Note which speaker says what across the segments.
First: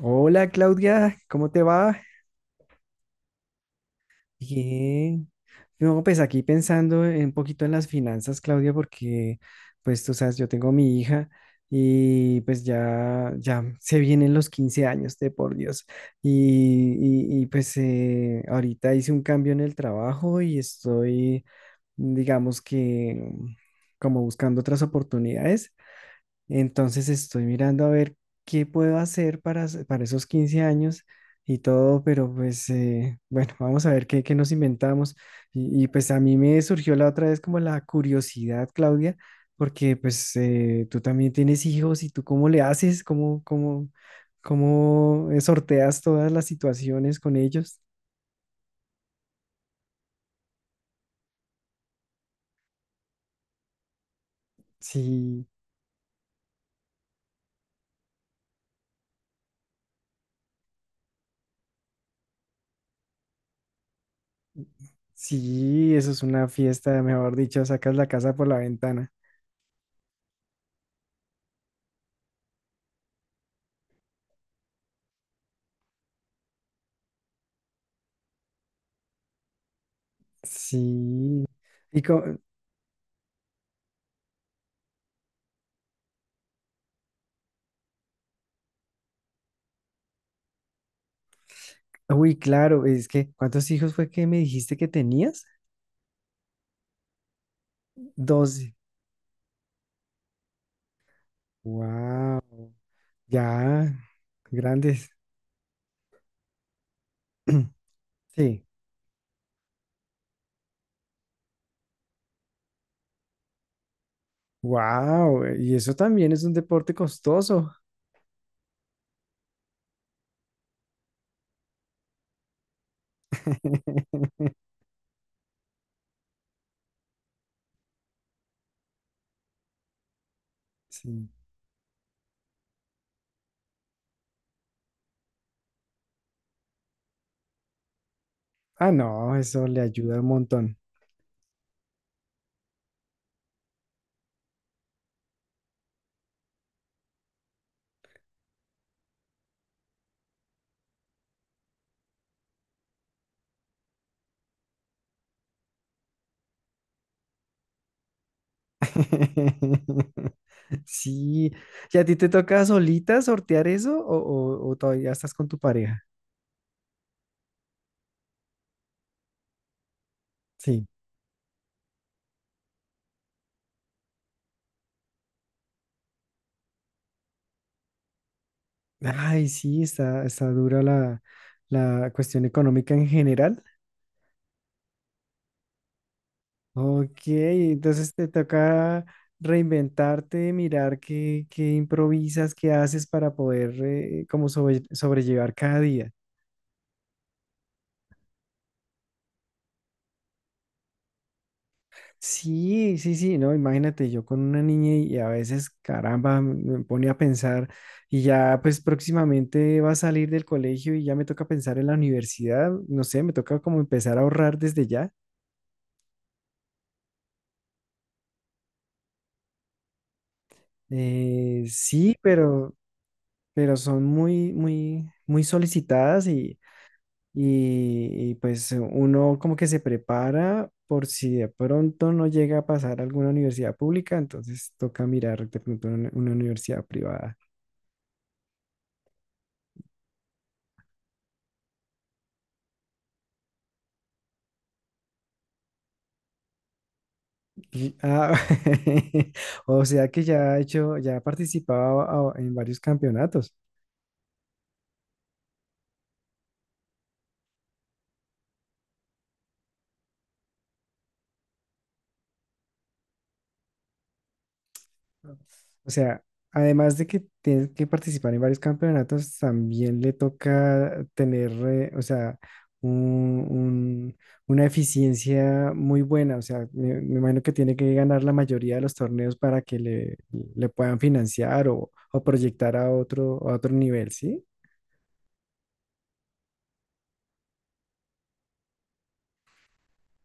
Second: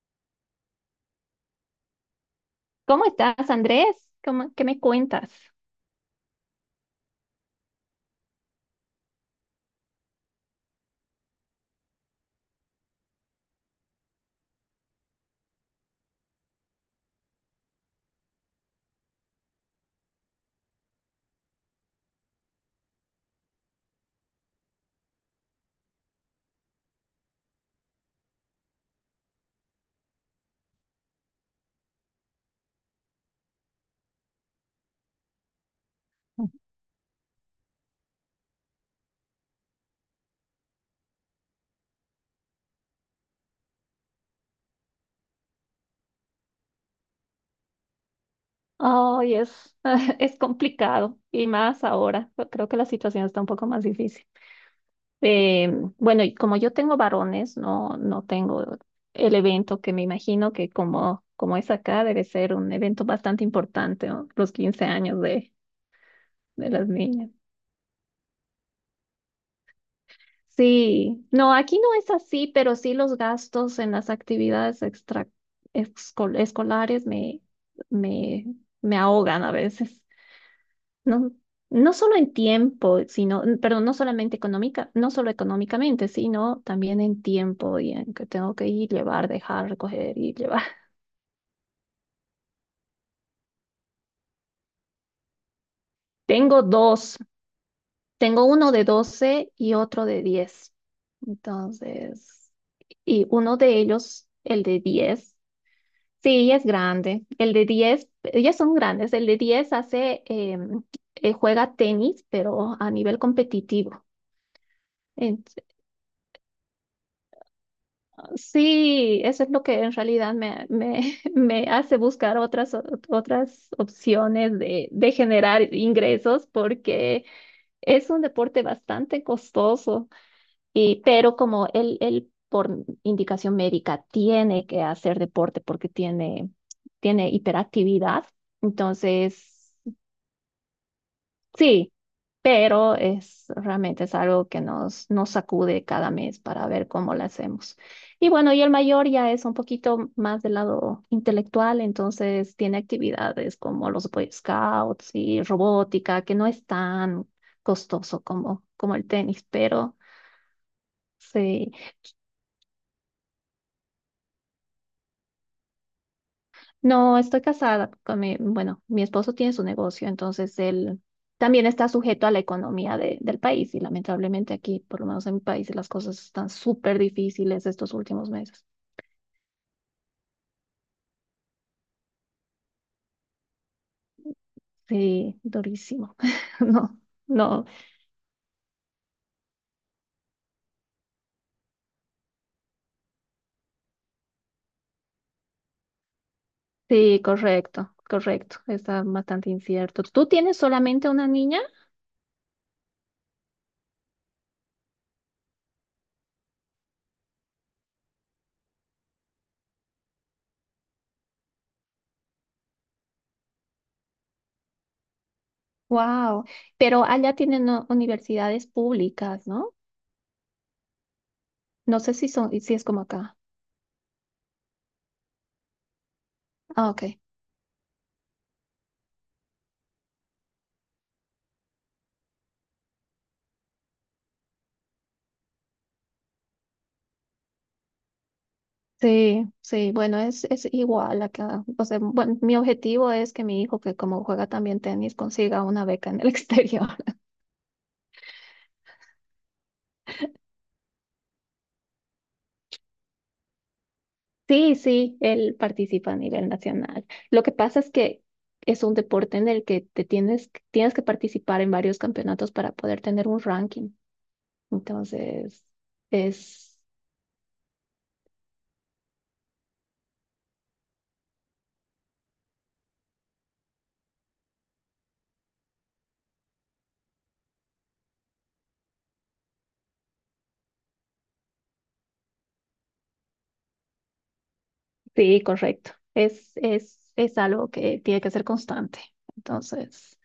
Speaker 1: Hola Claudia, ¿cómo te va?
Speaker 2: ¿Cómo estás, Andrés? ¿Qué me
Speaker 1: Bien.
Speaker 2: cuentas?
Speaker 1: No, pues aquí pensando un poquito en las finanzas, Claudia, porque pues tú sabes, yo tengo mi hija y pues ya se vienen los 15 años de por Dios. Y ahorita hice un cambio en el trabajo y estoy, digamos que como buscando otras oportunidades. Entonces estoy mirando a ver qué puedo hacer para esos 15 años y todo, pero pues bueno, vamos a ver qué nos inventamos. Pues a mí me surgió la otra vez como la curiosidad, Claudia, porque pues tú también tienes hijos y tú cómo le haces, cómo, cómo, cómo sorteas todas las situaciones con ellos.
Speaker 2: Ay, es, es complicado y más ahora. Yo creo que la situación está un poco más difícil.
Speaker 1: Sí,
Speaker 2: Eh, bueno, y como yo tengo varones, no tengo el evento que me imagino que como es acá, debe ser un evento bastante importante, ¿no? Los 15 años
Speaker 1: sí, eso es una
Speaker 2: de las
Speaker 1: fiesta,
Speaker 2: niñas.
Speaker 1: mejor dicho, sacas la casa por la ventana.
Speaker 2: Sí, no, aquí no es así, pero sí los gastos en las actividades escolares me, me ahogan a veces. No,
Speaker 1: Sí.
Speaker 2: no
Speaker 1: ¿Y
Speaker 2: solo en
Speaker 1: cómo?
Speaker 2: tiempo, perdón, no solamente económica, no solo económicamente, sino también en tiempo y en que tengo que ir, llevar, dejar, recoger y llevar.
Speaker 1: Uy, claro, es que, ¿cuántos hijos fue que me dijiste que tenías?
Speaker 2: Tengo dos, tengo
Speaker 1: 12.
Speaker 2: uno de 12 y otro de 10.
Speaker 1: Wow,
Speaker 2: Entonces, y uno de
Speaker 1: ya,
Speaker 2: ellos, el de
Speaker 1: grandes.
Speaker 2: 10, sí, es grande. El de 10 ya
Speaker 1: Sí,
Speaker 2: son grandes. El de 10 hace, juega tenis, pero a nivel competitivo.
Speaker 1: wow, y eso también es un deporte costoso.
Speaker 2: Sí, eso es lo que en realidad me hace buscar otras opciones de generar ingresos porque es un deporte bastante costoso, y,
Speaker 1: Sí.
Speaker 2: pero como él por indicación médica tiene que hacer deporte porque tiene hiperactividad,
Speaker 1: Ah, no,
Speaker 2: entonces...
Speaker 1: eso le ayuda un montón.
Speaker 2: Sí, pero es realmente es algo que nos sacude cada mes para ver cómo lo hacemos. Y bueno, y el mayor ya es un poquito más del lado intelectual, entonces tiene actividades como los Boy Scouts y robótica, que no es tan costoso como el tenis, pero
Speaker 1: Sí,
Speaker 2: sí.
Speaker 1: ¿y a ti te toca solita sortear eso o todavía estás con tu pareja?
Speaker 2: No, estoy casada con mi, bueno, mi esposo tiene su negocio, entonces
Speaker 1: Sí.
Speaker 2: él también está sujeto a la economía del país y lamentablemente aquí, por lo menos en mi país, las cosas están súper difíciles estos últimos meses.
Speaker 1: Ay, sí, está dura la cuestión económica en general.
Speaker 2: Sí, durísimo. No,
Speaker 1: Ok,
Speaker 2: no,
Speaker 1: entonces te toca reinventarte, mirar qué improvisas, qué haces para poder como sobrellevar cada día.
Speaker 2: sí, correcto, correcto. Está bastante incierto. ¿Tú tienes solamente una niña?
Speaker 1: Sí, sí, sí, no, imagínate yo con una niña y a veces, caramba, me pone a pensar y ya pues próximamente va a salir del colegio y ya me toca pensar en la universidad, no sé, me toca como empezar a ahorrar desde ya.
Speaker 2: Wow, pero allá tienen no, universidades públicas, ¿no? No sé
Speaker 1: Sí,
Speaker 2: si son,
Speaker 1: pero,
Speaker 2: si es como acá.
Speaker 1: pero son muy, muy, muy solicitadas y...
Speaker 2: Ah, ok.
Speaker 1: Pues uno como que se prepara por si de pronto no llega a pasar a alguna universidad pública, entonces toca mirar de pronto una universidad privada.
Speaker 2: Sí, sí, bueno, es igual acá. O sea, bueno, mi objetivo es que mi hijo, que como juega también tenis, consiga una beca en el exterior.
Speaker 1: Ah, o sea que ya ha hecho, ya ha participado en varios campeonatos.
Speaker 2: Sí, sí, él participa a nivel nacional. Lo que pasa es que es un deporte en el que te tienes que participar en varios campeonatos para poder tener un ranking. Entonces,
Speaker 1: O sea,
Speaker 2: es,
Speaker 1: además de que tienes que participar en varios campeonatos, también le toca tener, o sea, un- un- una eficiencia muy buena. O sea, me imagino que tiene que ganar la mayoría de los torneos para que le puedan financiar o proyectar a otro nivel, ¿sí?
Speaker 2: sí, correcto. Es algo que tiene que ser constante. Entonces.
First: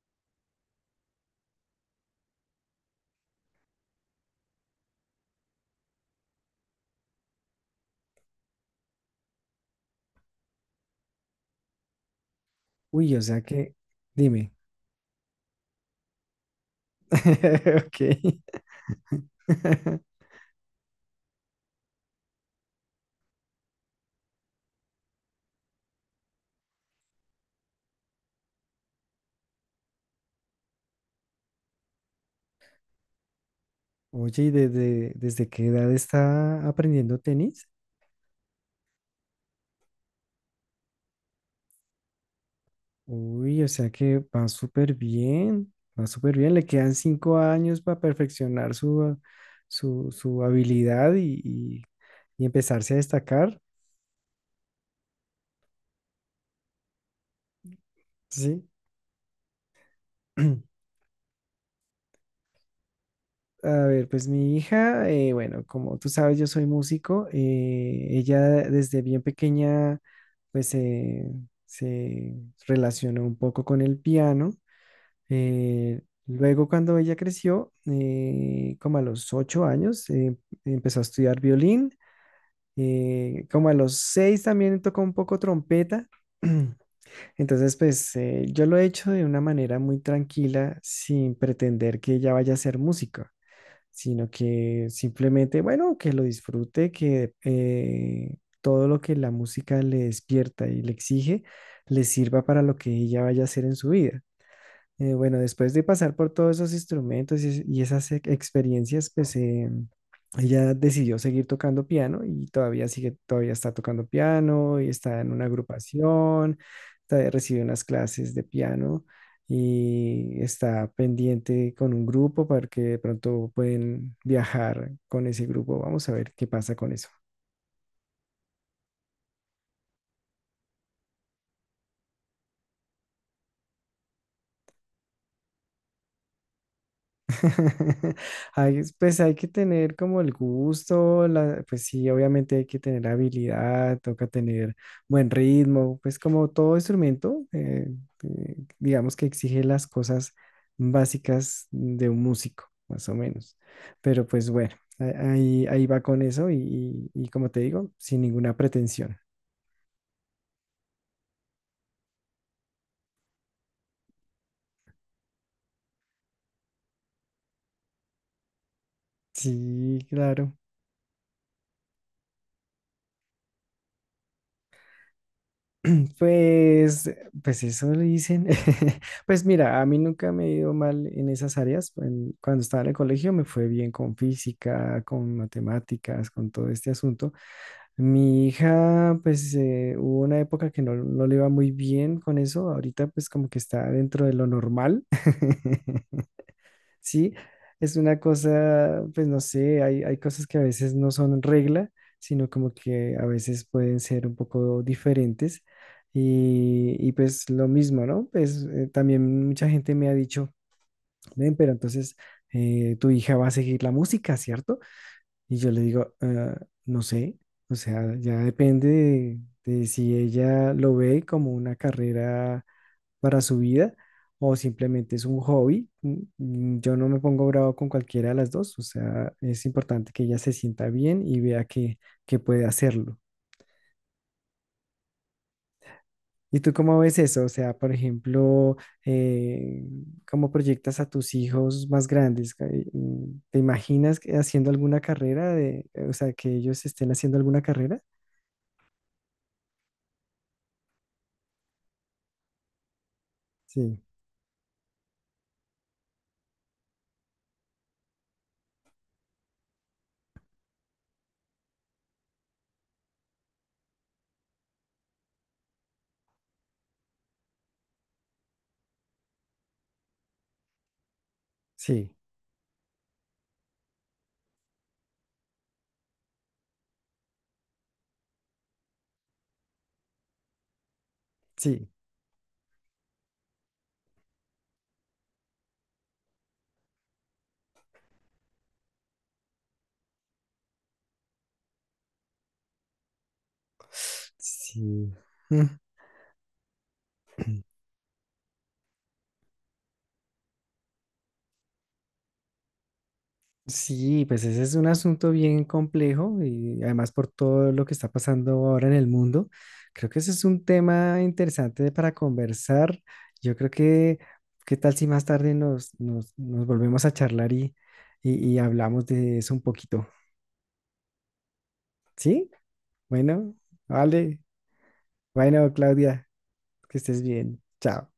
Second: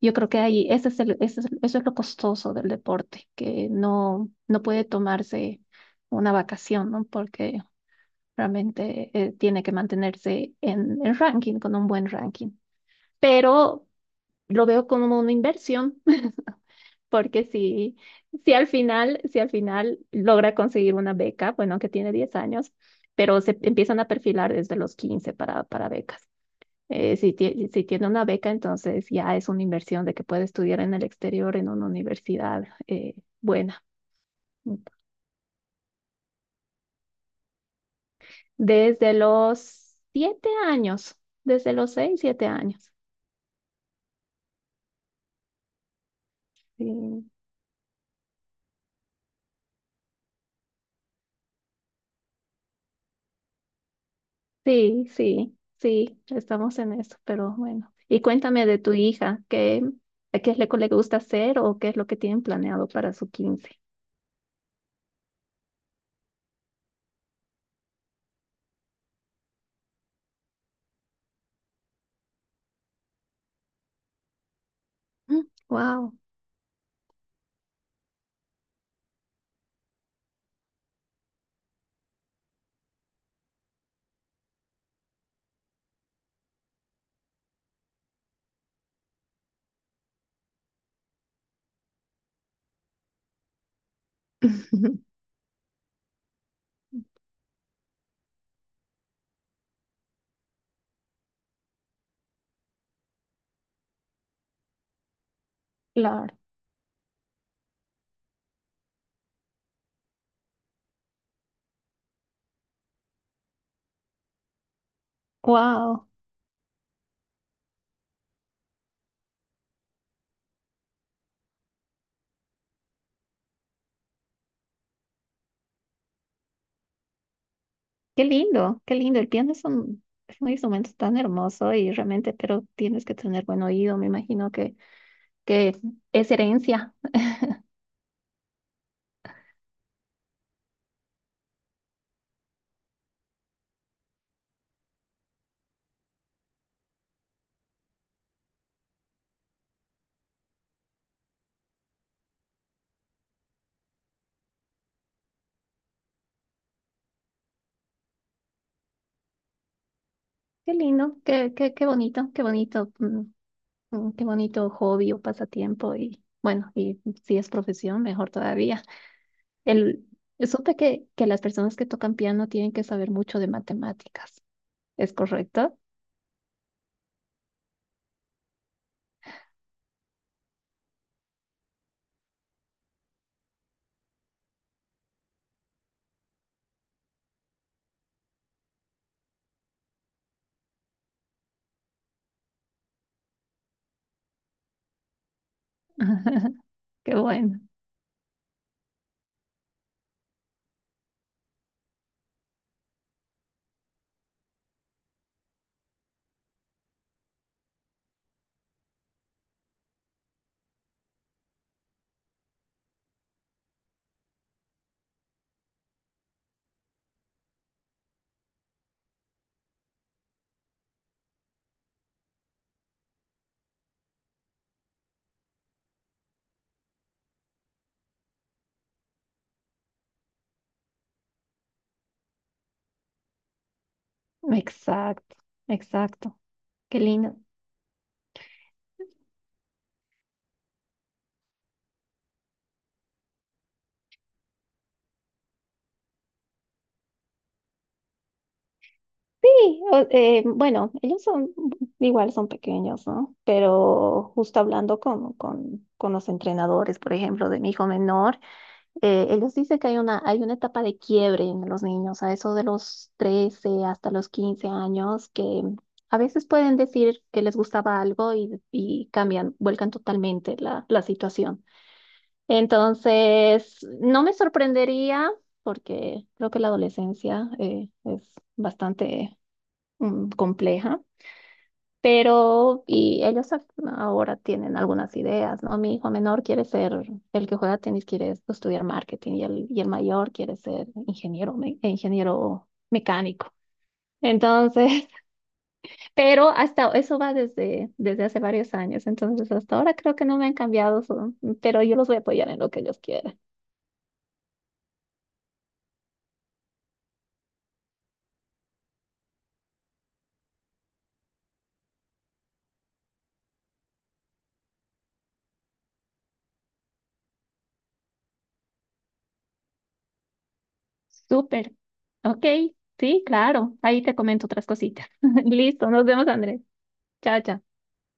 Speaker 2: Yo creo que ahí ese es el- ese es- eso es lo costoso del deporte, que no, no puede tomarse una vacación, ¿no? Porque realmente tiene que mantenerse en el ranking, con un buen ranking.
Speaker 1: Uy, o sea que,
Speaker 2: Pero
Speaker 1: dime.
Speaker 2: lo veo como una inversión. Porque
Speaker 1: Ok.
Speaker 2: si al final logra conseguir una beca, bueno, que tiene 10 años, pero se empiezan a perfilar desde los 15 para becas. Si tiene una beca, entonces ya es una inversión de que puede estudiar en el exterior en una universidad buena.
Speaker 1: Oye, ¿y desde qué edad está aprendiendo tenis?
Speaker 2: Desde los 7 años, siete años.
Speaker 1: Uy, o sea que va súper bien, va súper bien. Le
Speaker 2: Sí,
Speaker 1: quedan 5 años para perfeccionar su habilidad y empezarse a destacar,
Speaker 2: sí, estamos en eso, pero bueno. Y
Speaker 1: ¿sí?
Speaker 2: cuéntame de tu hija, ¿qué, qué es lo que le gusta hacer o qué es lo que tienen planeado para su quince?
Speaker 1: A ver, pues mi hija, bueno, como tú sabes, yo soy músico. Ella desde bien pequeña, pues se relacionó un poco con el piano. eh,
Speaker 2: Wow,
Speaker 1: Luego, cuando ella creció, como a los 8 años, empezó a estudiar violín. Como a los seis también tocó un poco trompeta. Entonces, pues yo lo he hecho de una manera muy tranquila, sin pretender que ella vaya a ser músico, sino que simplemente, bueno, que lo disfrute, que todo lo que la música le despierta y le exige, le sirva para lo que ella vaya a hacer en su vida. Bueno, después de pasar por
Speaker 2: claro,
Speaker 1: todos esos instrumentos y esas experiencias, pues ella decidió seguir tocando piano y todavía sigue, todavía está tocando piano y está en una
Speaker 2: wow.
Speaker 1: agrupación, todavía recibe unas clases de piano y está pendiente con un grupo para que de pronto pueden viajar con ese grupo. Vamos a ver qué pasa con eso.
Speaker 2: Qué lindo, qué lindo. El piano es un instrumento tan hermoso y realmente, pero tienes que tener buen oído. Me imagino que es herencia.
Speaker 1: Pues hay que tener como el gusto, pues sí, obviamente hay que tener habilidad, toca tener buen ritmo, pues como todo instrumento, digamos que exige las cosas básicas de un músico, más o menos. Pero pues bueno, ahí va con eso y, como te digo, sin ninguna pretensión.
Speaker 2: Qué lindo, qué, qué, qué bonito, mm, mm, qué bonito hobby o pasatiempo. Y bueno, y si es profesión, mejor todavía.
Speaker 1: Sí,
Speaker 2: El,
Speaker 1: claro.
Speaker 2: supe que las personas que tocan piano tienen que saber mucho de matemáticas. ¿Es correcto?
Speaker 1: Pues, pues eso le dicen. Pues mira, a mí nunca me he ido mal en esas áreas. Cuando estaba en el colegio me fue bien con física, con matemáticas, con todo este asunto. Mi hija, pues hubo una época que no le iba muy bien con eso. Ahorita pues como que está dentro de lo normal.
Speaker 2: Qué
Speaker 1: Sí,
Speaker 2: bueno.
Speaker 1: es una cosa, pues no sé, hay cosas que a veces no son regla, sino como que a veces pueden ser un poco diferentes. Pues lo mismo, ¿no? Pues también mucha gente me ha dicho, ven, pero entonces tu hija va a seguir la música, ¿cierto? Y yo le digo, "Ah, no sé, o sea, ya depende de si ella lo ve como una carrera para su vida o simplemente es un hobby." Yo no me pongo bravo con cualquiera de las dos, o sea, es importante que ella se sienta bien y vea que puede hacerlo.
Speaker 2: Exacto, exacto.
Speaker 1: ¿Y tú cómo
Speaker 2: Qué
Speaker 1: ves
Speaker 2: lindo.
Speaker 1: eso? O sea, por ejemplo, eh, ¿cómo proyectas a tus hijos más grandes? ¿Te imaginas que haciendo alguna carrera de, o sea, que ellos estén haciendo alguna carrera?
Speaker 2: Sí, bueno, igual son pequeños, ¿no?
Speaker 1: Sí,
Speaker 2: Pero justo hablando con los entrenadores, por ejemplo, de mi hijo menor, ellos dicen que hay una etapa de quiebre en los niños, a eso de los 13 hasta los 15 años, que a veces pueden decir que les gustaba algo y cambian, vuelcan totalmente la situación.
Speaker 1: sí,
Speaker 2: Entonces, no me sorprendería, porque creo que la adolescencia es bastante mm, compleja,
Speaker 1: sí,
Speaker 2: pero y ahora tienen algunas ideas, ¿no? Mi hijo menor quiere ser, el que juega tenis quiere estudiar marketing y y el mayor quiere ser ingeniero, ingeniero mecánico. Entonces,
Speaker 1: sí.
Speaker 2: pero hasta eso va desde hace varios años, entonces hasta ahora creo que no me han cambiado, su- pero yo los voy a apoyar en lo que ellos quieran.
Speaker 1: Sí, pues ese es un asunto bien complejo y además por todo lo que está pasando ahora en el mundo, creo que ese es un tema interesante para conversar. Yo creo que, ¿qué tal si más tarde nos volvemos a charlar y hablamos de eso un poquito?
Speaker 2: Súper. Ok,
Speaker 1: ¿Sí?
Speaker 2: sí,
Speaker 1: Bueno,
Speaker 2: claro. Ahí te
Speaker 1: vale.
Speaker 2: comento otras cositas.
Speaker 1: Bueno,
Speaker 2: Listo, nos vemos,
Speaker 1: Claudia,
Speaker 2: Andrés.
Speaker 1: que estés
Speaker 2: Chao,
Speaker 1: bien.
Speaker 2: chao.
Speaker 1: Chao.